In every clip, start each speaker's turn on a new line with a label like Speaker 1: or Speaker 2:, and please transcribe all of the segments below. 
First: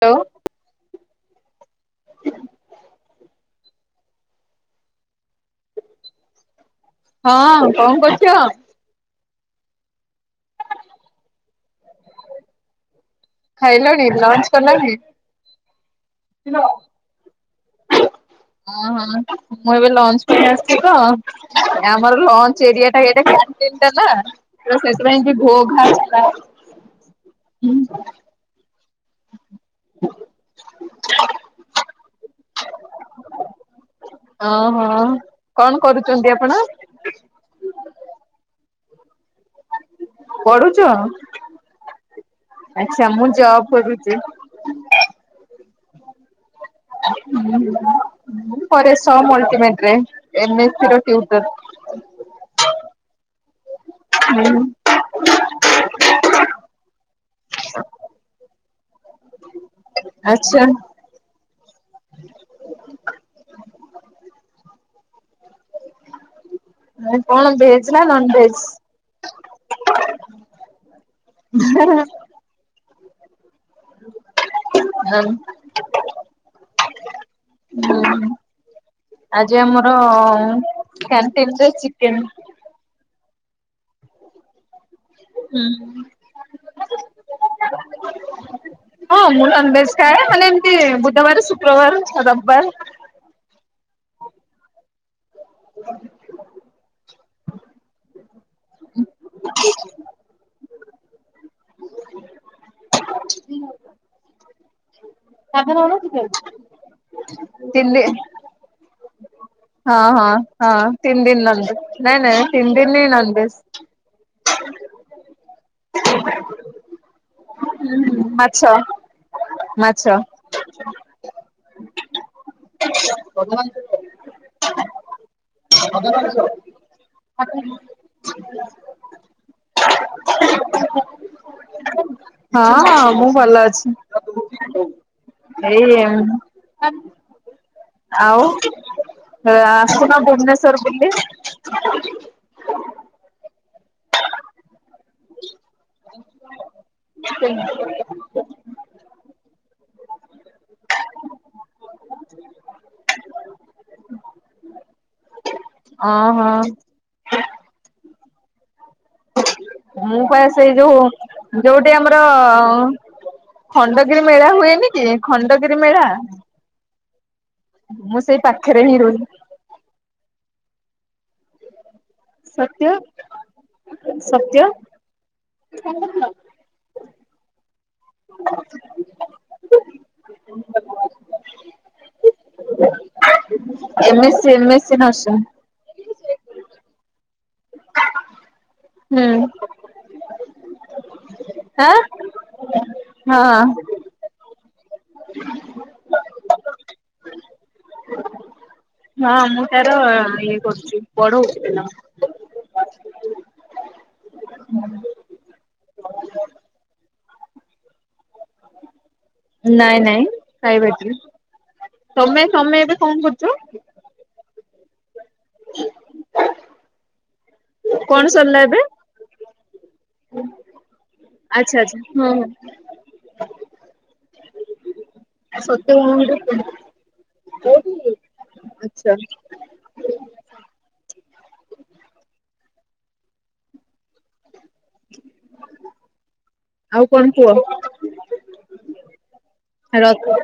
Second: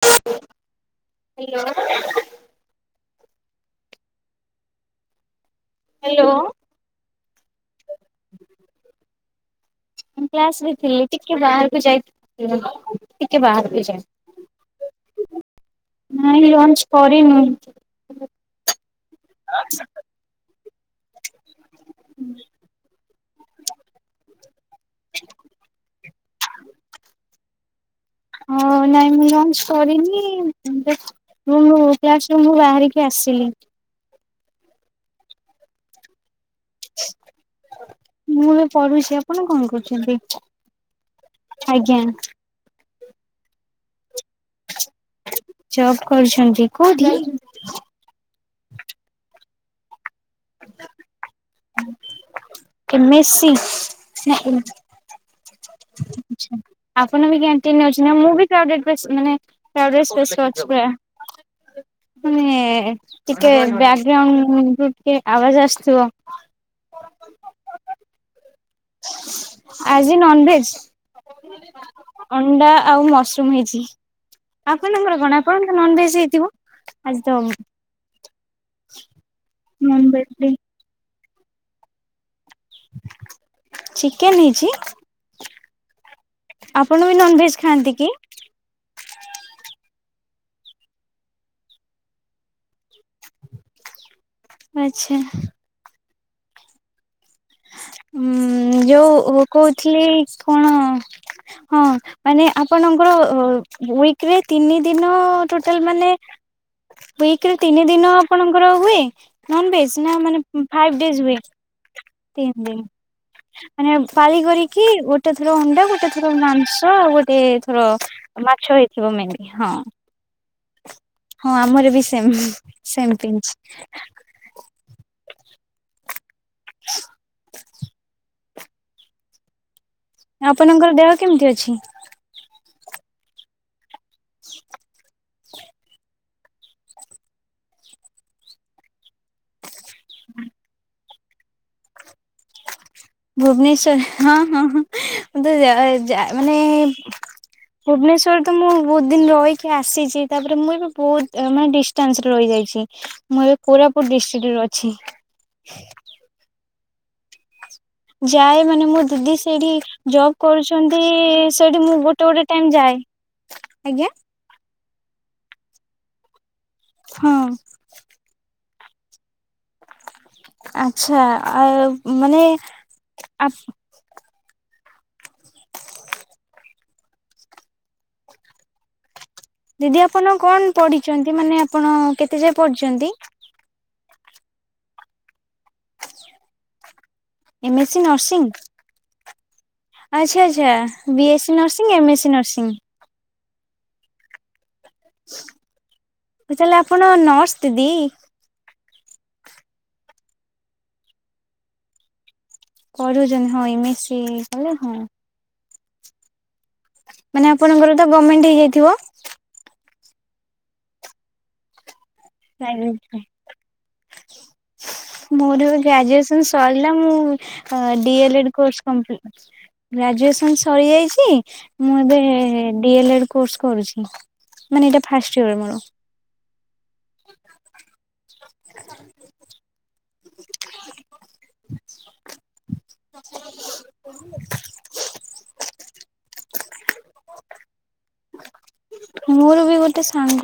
Speaker 1: Hello
Speaker 2: hello.
Speaker 1: ହଁ କଣ କରୁଛ?
Speaker 2: ମୁଁ କ୍ଲାସରେ ଥିଲି, ଟିକେ ବାହାରକୁ ଯାଇଥିଲ।
Speaker 1: ଖାଇଲଣି? ଲଞ୍ଚ କଲଣି?
Speaker 2: ନାଇଁ
Speaker 1: ଓ
Speaker 2: ଲଞ୍ଚ କରିନୁ।
Speaker 1: ହ ମୁଁ ଏବେ ଲଞ୍ଚ କଆମର ଲଞ୍ଚ ଏରିଆଟା ଏଟା [unintelligible] ନା ତ ସେଥିପ କି ଘୋ ଘା ଆ।
Speaker 2: ହଉ ନାଇଁ ମୁଁ ଲଞ୍ଚ କରିନି। ମୁଁ ମୋ କ୍ଲାସରୁ ବାହାରିକି ଆସିଲି।
Speaker 1: ଓହୋ କଣ କରୁଛନ୍ତି ଆପଣ?
Speaker 2: ମୁଁ ବି ପଢୁଛି। ଆପଣ କଣ କରୁଛନ୍ତି?
Speaker 1: ପଢୁଛ?
Speaker 2: ଆଜ୍ଞା।
Speaker 1: ଆଛା ମୁଁ ଜବ କରୁଛି।
Speaker 2: ଜବ୍ କରୁଛନ୍ତି। କୋଉଠି
Speaker 1: ପରେ ସମ ଅଲ୍ଟିମେଟରେ ଏମେ ସି ର ଟିଉଟର।
Speaker 2: ଏମେସିି ନା
Speaker 1: ହୁଁ
Speaker 2: ଆପଣ ବି କ୍ୟାଣ୍ଟିନରେ ଅଛନ୍ତି ନା ମୁଁ [unintelligible] ମାନେ କ୍ରାଉଡେଡ଼ ସ୍ପେସ
Speaker 1: ହଁ
Speaker 2: ମାନେ ଟିକେ ବ୍ୟାକ୍ ଗ୍ରାଉଣ୍ଡରୁ ଟିକେ ଆବାଜ ଆସଥିବ।
Speaker 1: କଣ ଭେଜ ନା ନନଭେଜ?
Speaker 2: ଆଜି ନନଭେଜ, ଅଣ୍ଡା ଆଉ ମସରୁମ ହେଇଛି। ଆପଣଙ୍କର
Speaker 1: ନନ୍।
Speaker 2: କଣ? ଆପଣ ତ ନନଭେଜ ହେଇଥିବ? ଆଜି ତ
Speaker 1: ହୁଁ ଆଜି ଆମର
Speaker 2: ନନଭେଜ ଡେ।
Speaker 1: କ୍ୟାଣ୍ଟିନରେ ଚିକେନ।
Speaker 2: ଚିକେନ ହେଇଛି? ଆପଣ ବି ନନଭେଜ ଖାଆନ୍ତି କି?
Speaker 1: ହଁ ମୁଁ ନନଭେଜ ଖାଏ। ମାନେ ଏମିତି ବୁଧବାର ଶୁକ୍ରବାର ଛ ରବିବାରେ।
Speaker 2: ଆଚ୍ଛା। ଉଁ ଯୋଉ ଉ କହୁଥିଲି କଣ ହଁ ମାନେ ଆପଣଙ୍କର ଅ ଉଇକିରେ ତିନି ଦିନ
Speaker 1: ସାଧା
Speaker 2: ଟୋଟାଲ
Speaker 1: ନା
Speaker 2: ମାନେ
Speaker 1: ଚିକେନ?
Speaker 2: ଉଇକିରେ ତିନି ଦିନ ଆପଣଙ୍କର ହୁଏ? ନନଭେଜ୍
Speaker 1: ହଁ
Speaker 2: ନା
Speaker 1: ହଁ
Speaker 2: ମାନେ
Speaker 1: ହଁ
Speaker 2: ଫାଇଭ୍
Speaker 1: ତିନି
Speaker 2: ଡେଜ
Speaker 1: ଦିନ
Speaker 2: ହୁଏ?
Speaker 1: ନାଇଁ ନାଇଁ
Speaker 2: ତିନି ଦିନ ମାନେ ପାଳି କରିକି ଗୋ ଗୋଟେ ଥର ଅଣ୍ଡା ଗୋଟେ ଥର ମାଂସ ଆଉ ଗୋଟେ ଥର ମାଛ ହେଇଥିବ ମେନଲି ହଁ।
Speaker 1: ମାଛ।
Speaker 2: ହଁ ଆମର ବି ସେମ।
Speaker 1: ଭଗବାନ [inaudible]
Speaker 2: ଆପଣଙ୍କର ଦେହ କେମିତି ଅଛି?
Speaker 1: ହଁ ମୁଁ ଭଲ ଅଛି। ଏଇ ଆଉ ଏ ଆସୁନ ଭୁବନେଶ୍ଵର ବୁଲି।
Speaker 2: ଭୁବନେଶ୍ୱର ହଁ ହଁ ହଁ। ମୁଁ ତ ଯାଏ ଯାଏ ମାନେ ଭୁବନେଶ୍ଵର ତ ମୁଁ ବହୁତ ଦିନ ରହିକି ଆସିଛି। ତାପରେ ମୁଁ ଏବେ ବହୁତ ମାନେ ଡିଷ୍ଟାନ୍ସରେ ରହିଯାଇଛି। ମୁଁ ଏବେ କୋରାପୁଟ ଡିଷ୍ଟ୍ରିକ୍ଟରେ ଅଛି।
Speaker 1: ଆଁ ହଁ।
Speaker 2: ଯାଏ ମାନେ ମୋ ଦିଦି ସେଇଠି
Speaker 1: ମୁଁ
Speaker 2: ଜବ୍
Speaker 1: ପା ସେଇ ଯୋଉ
Speaker 2: କରୁଛନ୍ତି। ସେଇଠି
Speaker 1: ଯୋଉଠି
Speaker 2: ମୁଁ ଗୋଟେ ଗୋଟେ ଟାଇମ
Speaker 1: ଆମର
Speaker 2: ଯାଏ। ଆଜ୍ଞା?
Speaker 1: ଖଣ୍ଡଗିରି ମେଳା ହୁଏନି କି ଖଣ୍ଡଗିରି ମେଳା।
Speaker 2: ହଁ।
Speaker 1: ମୁଁ ସେଇ ପାଖରେ ହିଁ ରହୁ
Speaker 2: ଆଚ୍ଛା ଆଉ ମାନେ
Speaker 1: ସତ୍ୟ,
Speaker 2: ଆ
Speaker 1: ସତ୍ୟ [inaudible]
Speaker 2: ଦିଦି ଆପଣ କଣ ପଢ଼ିଛନ୍ତି। ମାନେ ଆପଣ କେତେ ଯାଏ ପଢ଼ିଛନ୍ତି?
Speaker 1: ଏମେ ସେ ଏମେ ସେ nurse.
Speaker 2: M S C nursing?
Speaker 1: ହୁଁ [unintelligible]
Speaker 2: ଆଚ୍ଛା ଆଚ୍ଛା ବି ଏସ୍ ସି
Speaker 1: ଆଁ
Speaker 2: nursing M S C nursing.
Speaker 1: ହଁ।
Speaker 2: ଓ ତାହାଲେ ଆପଣ ନର୍ସ ଦିଦି।
Speaker 1: ହଁ, ମୁଁ ତାର ଇଏ କରୁଛି ପଢୋଉଚି ପିଲାଙ୍କୁ।
Speaker 2: ପଢୋଉଛନ୍ତି ହଁ ଏମ୍ ଏସ ସି କଲେ ହଁ।
Speaker 1: ହ [unintelligible]
Speaker 2: ମାନେ ଆପଣଙ୍କର ଗମେଣ୍ଟ ହେଇଯାଇଥିବ?
Speaker 1: ନାଇଁ, ନାଇଁ ପ୍ରାଇଭେଟ୍ ହି। ତମେ ତମେ ଏବେ କଣ କରୁଛ?
Speaker 2: ମୋର ଏବେ ଗ୍ରାଜୁଏସନ ସରିଲା ମୁଁ ହଁ ଡି
Speaker 1: କଣ
Speaker 2: ଏଲ ଏଡ୍
Speaker 1: ସରିଲା ଏବେ?
Speaker 2: କୋର୍ସ କମ୍ପଲିଟ ଗ୍ରାଜୁଏସନ ସରିଯାଇଛି।
Speaker 1: ଆଚ୍ଛା ଆଚ୍ଛା
Speaker 2: ମୁଁ ଏବେ
Speaker 1: ହଁ
Speaker 2: ଡି ଏଲ୍ ଏଡ୍ କୋର୍ସ କରୁଛି। ମାନେ ଏଇଟା ଫାଷ୍ଟ ଇୟର। ମୋର
Speaker 1: ସତରେ [unintelligible] ଆଛା
Speaker 2: [unintelligible]
Speaker 1: ଆଉ କଣ କୁହ?
Speaker 2: ମୋର ବି ଗୋଟେ
Speaker 1: ରଥ
Speaker 2: ସାଙ୍ଗ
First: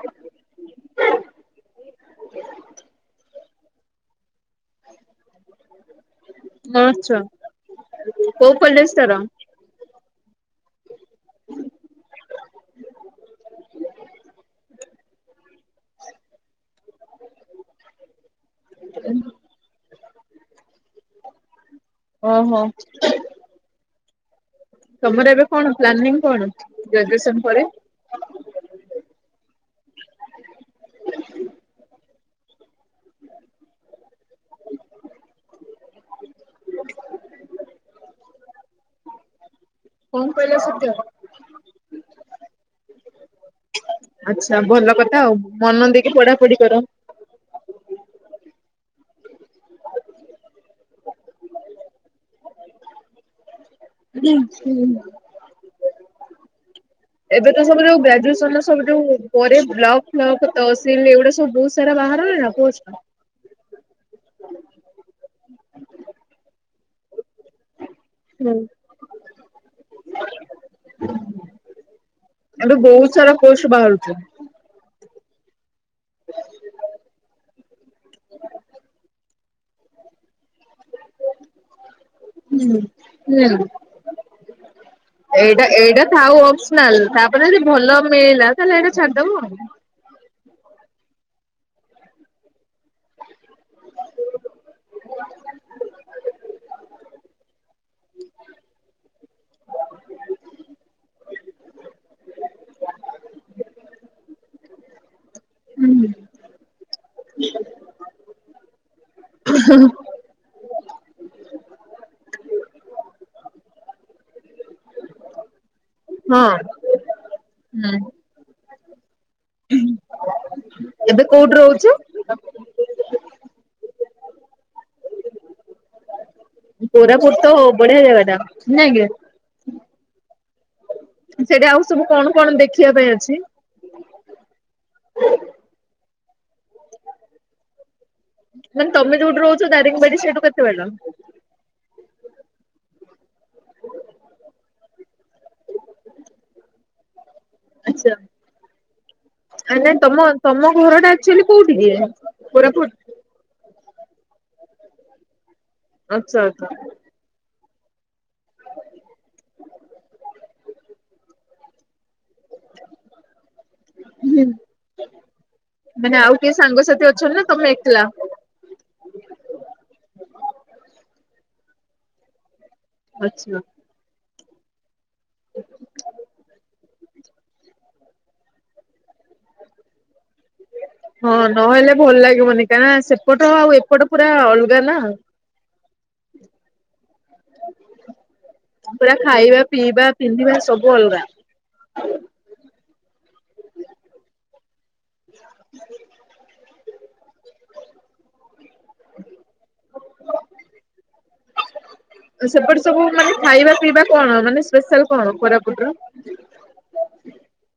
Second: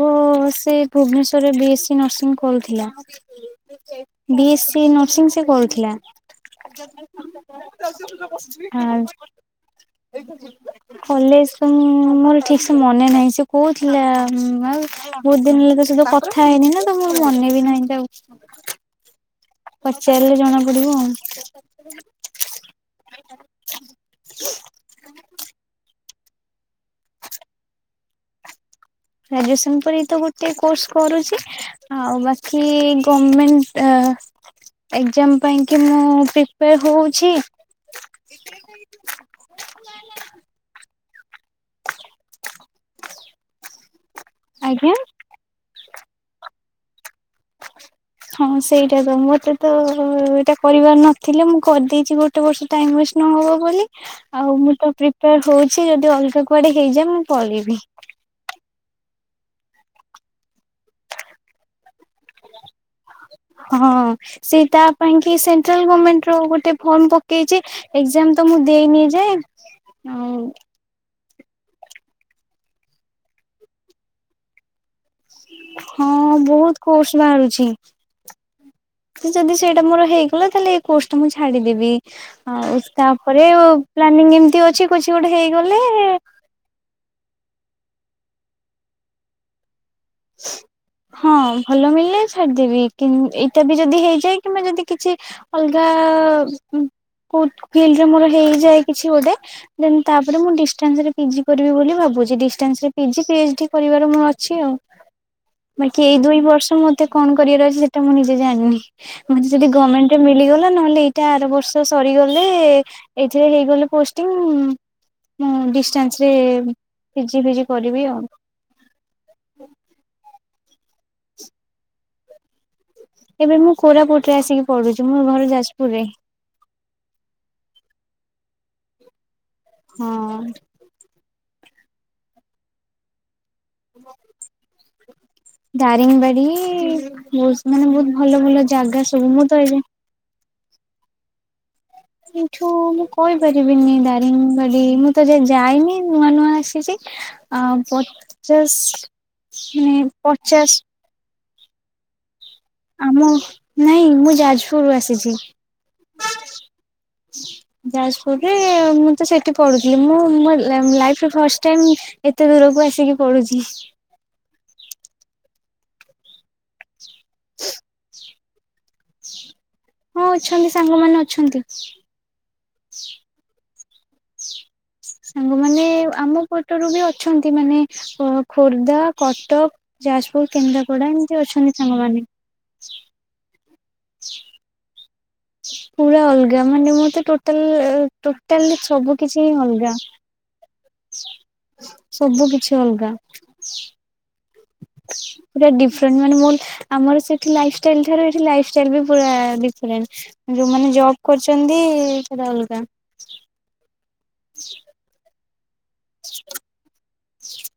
Speaker 2: ସେ ଭୁବନେଶ୍ୱର ରେ ବି ଏସ୍ ସି ନର୍ସିଂ କରିଥିଲା। ବି ଏ ସି ନର୍ସିଂ ସେ କରୁଥିଲା।
Speaker 1: କୋଉ କଲେଜ ତାର?
Speaker 2: ଆଉ କଲେଜ ତ ମୁଁ ମୋର ଠିକସେ ମନେ ନାହିଁ ସେ କୋଉଥିଲା ଉଁ ଆଉ ବୋହୁତ ଦିନ ହେଲେ ତା ସହିତ କଥା ହେଇନି ନା ତ ମୁଁ ମନେ ବି ନାହିଁ ତାକୁ
Speaker 1: ଏନ୍ ଭ
Speaker 2: ପଚାରଲେ ଜଣାପଡିବ ଆଉ।
Speaker 1: ଓହୋ। ତମର ଏବେ କଣ ପ୍ଲାନିଂ କଣ ଗ୍ରାଜୁଏସନ ପରେ?
Speaker 2: ଗ୍ରାଜୁଏସନ୍ ପରେ ଏଇ ତ ଗୋଟିଏ କୋର୍ସ କରୁଚି ଆଉ ବା କି ଗମେଣ୍ଟ ଆ ଏଗଜମ ପାଇଁ କି ମୁଁ ପ୍ରିପେୟାର ହୋଉଛି।
Speaker 1: କଣ କହିଲା ସତ୍ୟ। ଆଚ୍ଛା ଭଲ
Speaker 2: ଆଜ୍ଞା।
Speaker 1: କଥା ଆଉ ମନ ଦେଇକି ପଢାପଢି କର।
Speaker 2: ହଁ ସେଇଟା ତ ମତେ ତ ଏଇଟା କରିବାର ନଥିଲେ ମୁଁ କରିଦେଇଚି ଗୋ ଗୋଟେ ବର୍ଷ ଟାଇମ୍ ୱେଷ୍ଟ୍ ନହବ ବୋଲି ଆଉ ମୁଁ ତ ପ୍ରିପେୟାର ହୋଉଛି ଯଦି ଅଲଗା କୁଆଡେ ହେଇଯାଏ ମୁଁ
Speaker 1: ଏବେ ତ
Speaker 2: ପଳେଇବି।
Speaker 1: ସବୁ ଯୋଉ ଗ୍ରାଜୁଏସନର ସବୁ ଯୋଉ ପରେ ବ୍ଲକ ଫ୍ଲକ୍ ତହସିଲ ଏଗୁଡ଼ା ସବୁ ବୋହୁତ ସାରା ବାହାରୁନିନା ପୋଷ୍ଟ।
Speaker 2: ହଁ ସେ ତା ପାଇଁ କି ସେଣ୍ଟ୍ରାଲ ଗମେଣ୍ଟର ଗୋଟେ ଫର୍ମ ପକେଇଚି। ଏଗଜାମ ତ ମୁଁ ଦେଇନି ଯାଏଁ ଆଉ
Speaker 1: ଏବେ ବୋହୁତ ସାରା କୋର୍ସ ବାହାରୁଚି।
Speaker 2: ହଁ ବୋହୁତ କୋର୍ସ ବାହାରୁଛି। ଯଦି ସେଇଟା ମୋର ହେଇଗଲା ତାହେଲେ ଏଇ କୋର୍ସଟା ମୁଁ ଛାଡିଦେବି। ଆଉ ତାପରେ ଓ
Speaker 1: ହୁଁ
Speaker 2: ପ୍ଲାନିଂ ଏମତି ଅଛି କିଛି ଗୋଟେ ହେଇଗଲେ
Speaker 1: ନାଲ ତାପରେ ଯଦି ଭଲ ମିଳିଲା ତାହେଲେ ଏଇଟା ଛାଡ଼ଦୋବ ଆଉ।
Speaker 2: ହଁ ଭଲ ମିଳିଲେ ଛାଡିଦେବି କିନ୍ ଏଇଟା ଏବେ ଯଦି ହେଇଯାଏ କିମ୍ବା ଯଦି କିଛି ଅଲଗା ଉଁ କୋଉ ଫିଲଡରେ ମୋର ହେଇଯାଏ କିଛି ଗୋଟେ। ଦେନ୍ ତାପରେ ମୁଁ ଡିଷ୍ଟାନସରେ ପିଜି କରିବି ବୋଲି ଭାବୁଚି ଡିଷ୍ଟାନସରେ ପିଜି ପି ଏଚ୍ ଡି କରିବାର ମୁଁ ଅଛି ଆଉ। ବାକି ଏଇ ଦୁଇ ବର୍ଷ ମତେ କଣ କରିବାର ଅଛି ସେଟା ମୁଁ ନିଜେ ଜାଣିନି ମତେ ଯଦି ଗମେଣ୍ଟ ଏ ମିଳିଗଲା ନହେଲେ ଏଇଟା ଆର ବର୍ଷ ସରିଗଲେ ଏଇଥିରେ ହେଇଗଲେ ପୋଷ୍ଟିଙ୍ଗ୍ ମୁଁ ଡିଷ୍ଟାନ୍ସରେ
Speaker 1: ହଁ
Speaker 2: ପି ଜି ଫି ଜି
Speaker 1: ହୁଁ
Speaker 2: କରିବି ଆଉ
Speaker 1: ଏବେ କୋଉଠି ରହୁଚୁ?
Speaker 2: ଏବେ ମୁଁ କୋରାପୁଟରେ ଆସିକି ପଢୁଚି ମୋ ଘର ଯାଜପୁରରେ।
Speaker 1: କୋରାପୁଟ ତ ବଢିଆ ଯାଗାଟା ନାଇଁକି।
Speaker 2: ହଁ।
Speaker 1: ସେଠି ଆଉ ସବୁ କଣ କଣ ଦେଖିବା ପାଇଁ ଅଛି?
Speaker 2: ଦାରିଙ୍ଗବାଡି ବୋହୁତ ମାନେ ବୋହୁତ ଭଲ ଭଲ ଜାଗା ସବୁ ମୁଁ ତ ଏଯାଏଁ
Speaker 1: ମୁଁ କଇଲି ସେଇଠୁ କେତେ ବାଟ?
Speaker 2: ଏଇଠୁ ମୁଁ କହିପାରିବିନି ଦାରିଙ୍ଗବାଡି ମୁଁ ତ ଏଯାଏଁ ଯାଇନି ନୂଆ ନୂଆ ଆସିଚି। ଆଉ
Speaker 1: ଆଚ୍ଛା
Speaker 2: ପଚାଶ ମାନେ ପଚାଶ
Speaker 1: ଆକଚୋଲି କୋଉଠି କି କୋରାପୁଟ
Speaker 2: ଆମ ନାଇଁ ମୁଁ ଯାଜପୁରରୁୁ ଆସିଛି।
Speaker 1: ଆଛା ଆଛା।
Speaker 2: ଯାଜପୁରରେ ମୁଁ ତ ସେଠି ପଢୁଥିଲି ମୁଁ ମୋ ଲା-ଲାଇଫରେ ଫାଷ୍ଟ ଟାଇମ୍ ଏତେ ଦୂରକୁ ଆସିକି ପଡୁଚି।
Speaker 1: ହୁଁ ମାନେ ଆଉ କିଏ ସାଙ୍ଗସାଥି ଅଛନ୍ତି ନା ତମେ ଏକଲା?
Speaker 2: ହଁ ଅଛନ୍ତି ସାଙ୍ଗମାନେ ଅଛନ୍ତି।
Speaker 1: ଆଚ୍ଛା।
Speaker 2: ସାଙ୍ଗମାନେ ଆମ ପଟରୁ ବି ଅଛନ୍ତି ମାନେ ଅ ଖୋର୍ଦ୍ଧା, କଟକ ଯାଜପୁର, କେନ୍ଦ୍ରାପଡା ଏମିତି ଅଛନ୍ତି ସାଙ୍ଗମାନେ।
Speaker 1: ନା ସେପଟ ଆଉ ଏପଟ ପୁରା ଅଲଗା ନା।
Speaker 2: ପୁରା ଅଲଗା ମାନେ ମତେ ଟୋଟାଲ ଟୋଟାଲ
Speaker 1: ପୁରା
Speaker 2: ସବୁ କିଛି ହିଁ
Speaker 1: ଖାଇବା
Speaker 2: ଅଲଗା।
Speaker 1: ପିଇବା ପିନ୍ଧିବା ସବୁ ଅଲଗା।
Speaker 2: ସବୁ କିଛି ଅଲଗା। ପୁରା ଡିଫରେଣ୍ଟ ମାନେ ମୋ ଆମର ସେଠି ଲାଇଫଷ୍ଟାଇଲ ଠାରୁ ସେଠି ଲାଇଫଷ୍ଟାଇଲ ବି ପୁରା ଡିଫରେଣ୍ଟ। ଯୋଉମାନେ ଜବ୍ କରୁଚନ୍ତି
Speaker 1: ସେପଟେ ସବୁ ମାନେ ଖାଇବା ପିଇବା କଣ ମାନେ ସ୍ପେଶାଲ କଣ କୋରାପୁଟର।
Speaker 2: [inaudible]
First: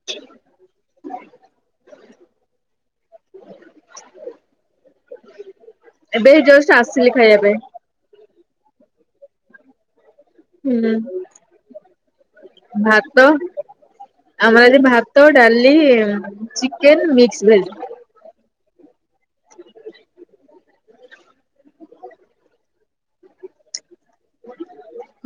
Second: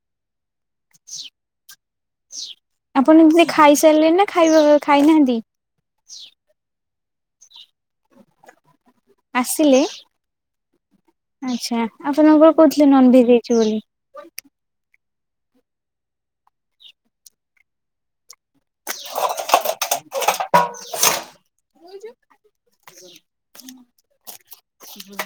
Speaker 2: ଆପଣ ଦିଦି ଖାଇସାରିଲେଣି ନା ଖାଇବା ଖାଇନାହାନ୍ତି।
Speaker 1: ଏବେ ଏଇ ଯୋଷ୍ଟ ଆସିଲି ଖାଇବା ପାଇଁ।
Speaker 2: ଆସିଲେ
Speaker 1: ହୁଁ।
Speaker 2: ଆଚ୍ଛା ଆପଣଙ୍କର କହୁଥିଲେ
Speaker 1: ଭାତ
Speaker 2: ନନଭେଜ୍ ହେଇଛି ବୋଲି।
Speaker 1: ଆମର ଆଜି ଭାତ, ଡାଲି, ଚିକେନ, ମିକ୍ସ ଭେଜ।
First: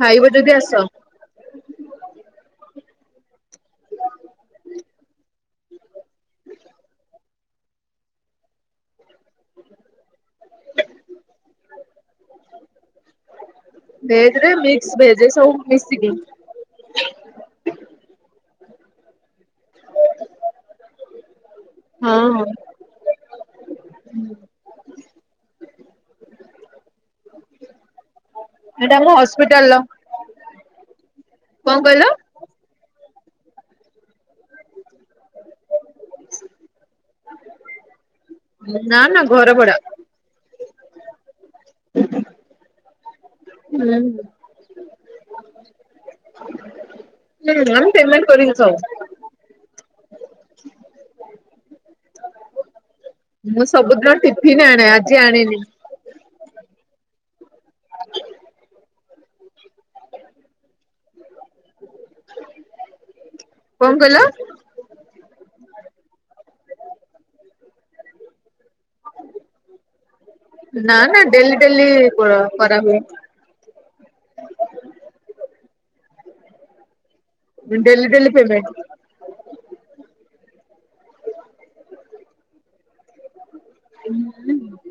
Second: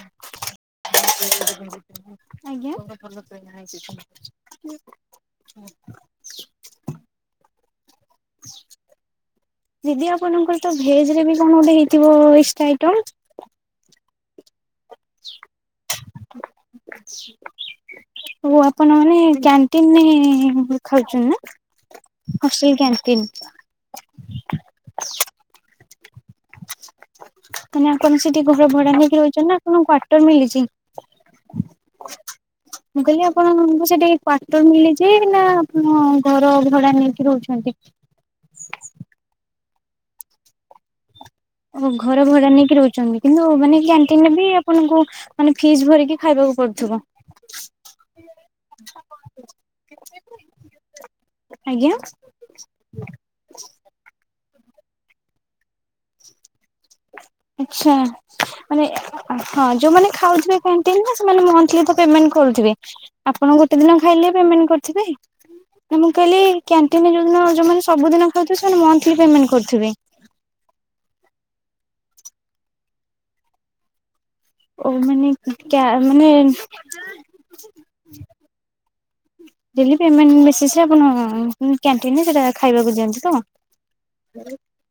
Speaker 1: ଖାଇବ ଯଦି ଆସ
Speaker 2: ଆଜ୍ଞା। [inaudible] ଦିଦି ଆପଣଙ୍କର ତ ଭେଜ ରେ ବି କଣ ଗୋଟେ ହେଇଥିବ ଏକ ଏଷ୍ଟ୍ରା ଆଇଟମ
Speaker 1: ଭେଜ ରେ ମିକ୍ସ ଭେଜ ସବୁ ମିଶିକି।
Speaker 2: ହ ଆପଣ ମାନେ କ୍ୟାଣ୍ଟିନରେ ଖାଉଛନ୍ତି ନା।
Speaker 1: ହଁ ହଁ।
Speaker 2: Hostel canteen? ତୁମେଆପଣ ସେଠି ଘରଭଡା
Speaker 1: ଏଇଟା ଆମ
Speaker 2: ନେଇକି ରହିଛନ୍ତି ନା
Speaker 1: ହସ୍ପିଟାଲ ର
Speaker 2: ଆପଣଙ୍କୁ କ୍ୟର୍ଟର ମିଳିଛି।
Speaker 1: କଣ କହିଲ?
Speaker 2: ମୁଁ କହିଲି ଆପଣଙ୍କୁ ସେଠିକ କ୍ଵର୍ଟରମିଳିଛି ସି ବିନା ଆପଣ ଘର ଭଡା ନେଇକି ରହୁଛନ୍ତି।
Speaker 1: ନା ନା ଘର ଭଡା।
Speaker 2: ଓ ଘର ଭଡା ନେଇକି ରହୁଛନ୍ତି କିନ୍ତୁ ମାନେ
Speaker 1: ହୁଁ
Speaker 2: କ୍ୟାଣ୍ଟିନରେ ବି ଆପଣଙ୍କୁ ମାନେ ଫିସ୍ ଭରିକି ଖାଇବାକୁ ପଡୁଥିବ।
Speaker 1: ର୍ହିଁ ହଁ ପେମେଣ୍ଟ କରିିବି ସବୁ।
Speaker 2: ଆଜ୍ଞା।
Speaker 1: ମୁଁ ସବୁଦିନ ଟିଫିନ ଆଣେ ଆଜି ଆଣିନି।
Speaker 2: ଆଛା ମାନେ ହଁ ଯୋଉମାନେ ଖାଉଥିବେ କ୍ୟଣ୍ଟିନ୍‌ ରେ ସେମାନେ ମନ୍ଥଲି ତ ପେମେଣ୍ଟ କରୁଥିବେ ଆପଣ ଗୋଟେ
Speaker 1: କଣ
Speaker 2: ଦିନ
Speaker 1: କହିଲ?
Speaker 2: ଖାଇଲେ ପେମେଣ୍ଟ କରିଥିବେ। ମୁଁ କାଲି କ୍ୟାଣ୍ଟିନ ଯେଉଁମାନେ ସବୁଦିନ ଖାଉଥେବେ ସେମାନେ ମନ୍ଥଲି ପେମେଣ୍ଟ କରୁଥିବେ।
Speaker 1: ନା ନା ଡେଲି ଡେଲି କରା କରାହୁଏ।
Speaker 2: ଓ ମାନେ କ୍ଯମାନେ
Speaker 1: daily daily payment.
Speaker 2: Daily payment ବେଶି ସେ ଆପଣ କ୍ୟାଣ୍ଟିନରେ ସେଟା ଖାଇବାକୁ ଦିଅନ୍ତିୁ ତ।
Speaker 1: [unintelligible]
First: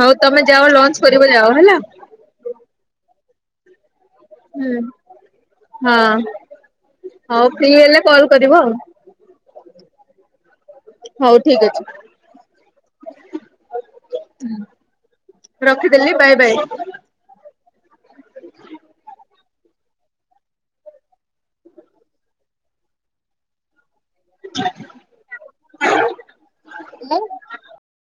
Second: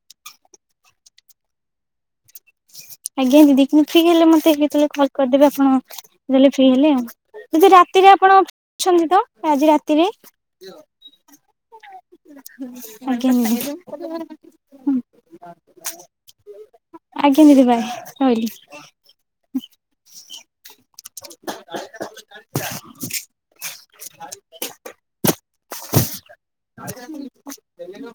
Speaker 1: ହଉ ତମେ ଯାଅ ଲଞ୍ଚ କରିବ ଯାଅ ହେଲା।
Speaker 2: ଆଜ୍ଞା ଦିଦି ଠିକ ହେଲେ ମତେ ହେ ତାଲେ କଲ କରିଦେବେ ଆପଣ
Speaker 1: ହଁ।
Speaker 2: ଦେହେଲେ ଫି ହେଲେ ଆଉ
Speaker 1: ହଉ ଫ୍ରି
Speaker 2: ଦିଦି
Speaker 1: ହେଲେ
Speaker 2: ରାତିରେ
Speaker 1: କଲ୍
Speaker 2: ଆପଣ
Speaker 1: କରିବ ଆଉ
Speaker 2: ଅଛନ୍ତି ତ? ଆଜି ରାତିରେ।
Speaker 1: ହଉ ଠିକ ଅଛି
Speaker 2: ଆଜ୍ଞା ଦି
Speaker 1: ରଖିଦେଲି ବାଏ ବାଏ।
Speaker 2: ଆଜ୍ଞା ଦିଦି ବାଏ ରହିଲି।
Speaker 1: [inaudible]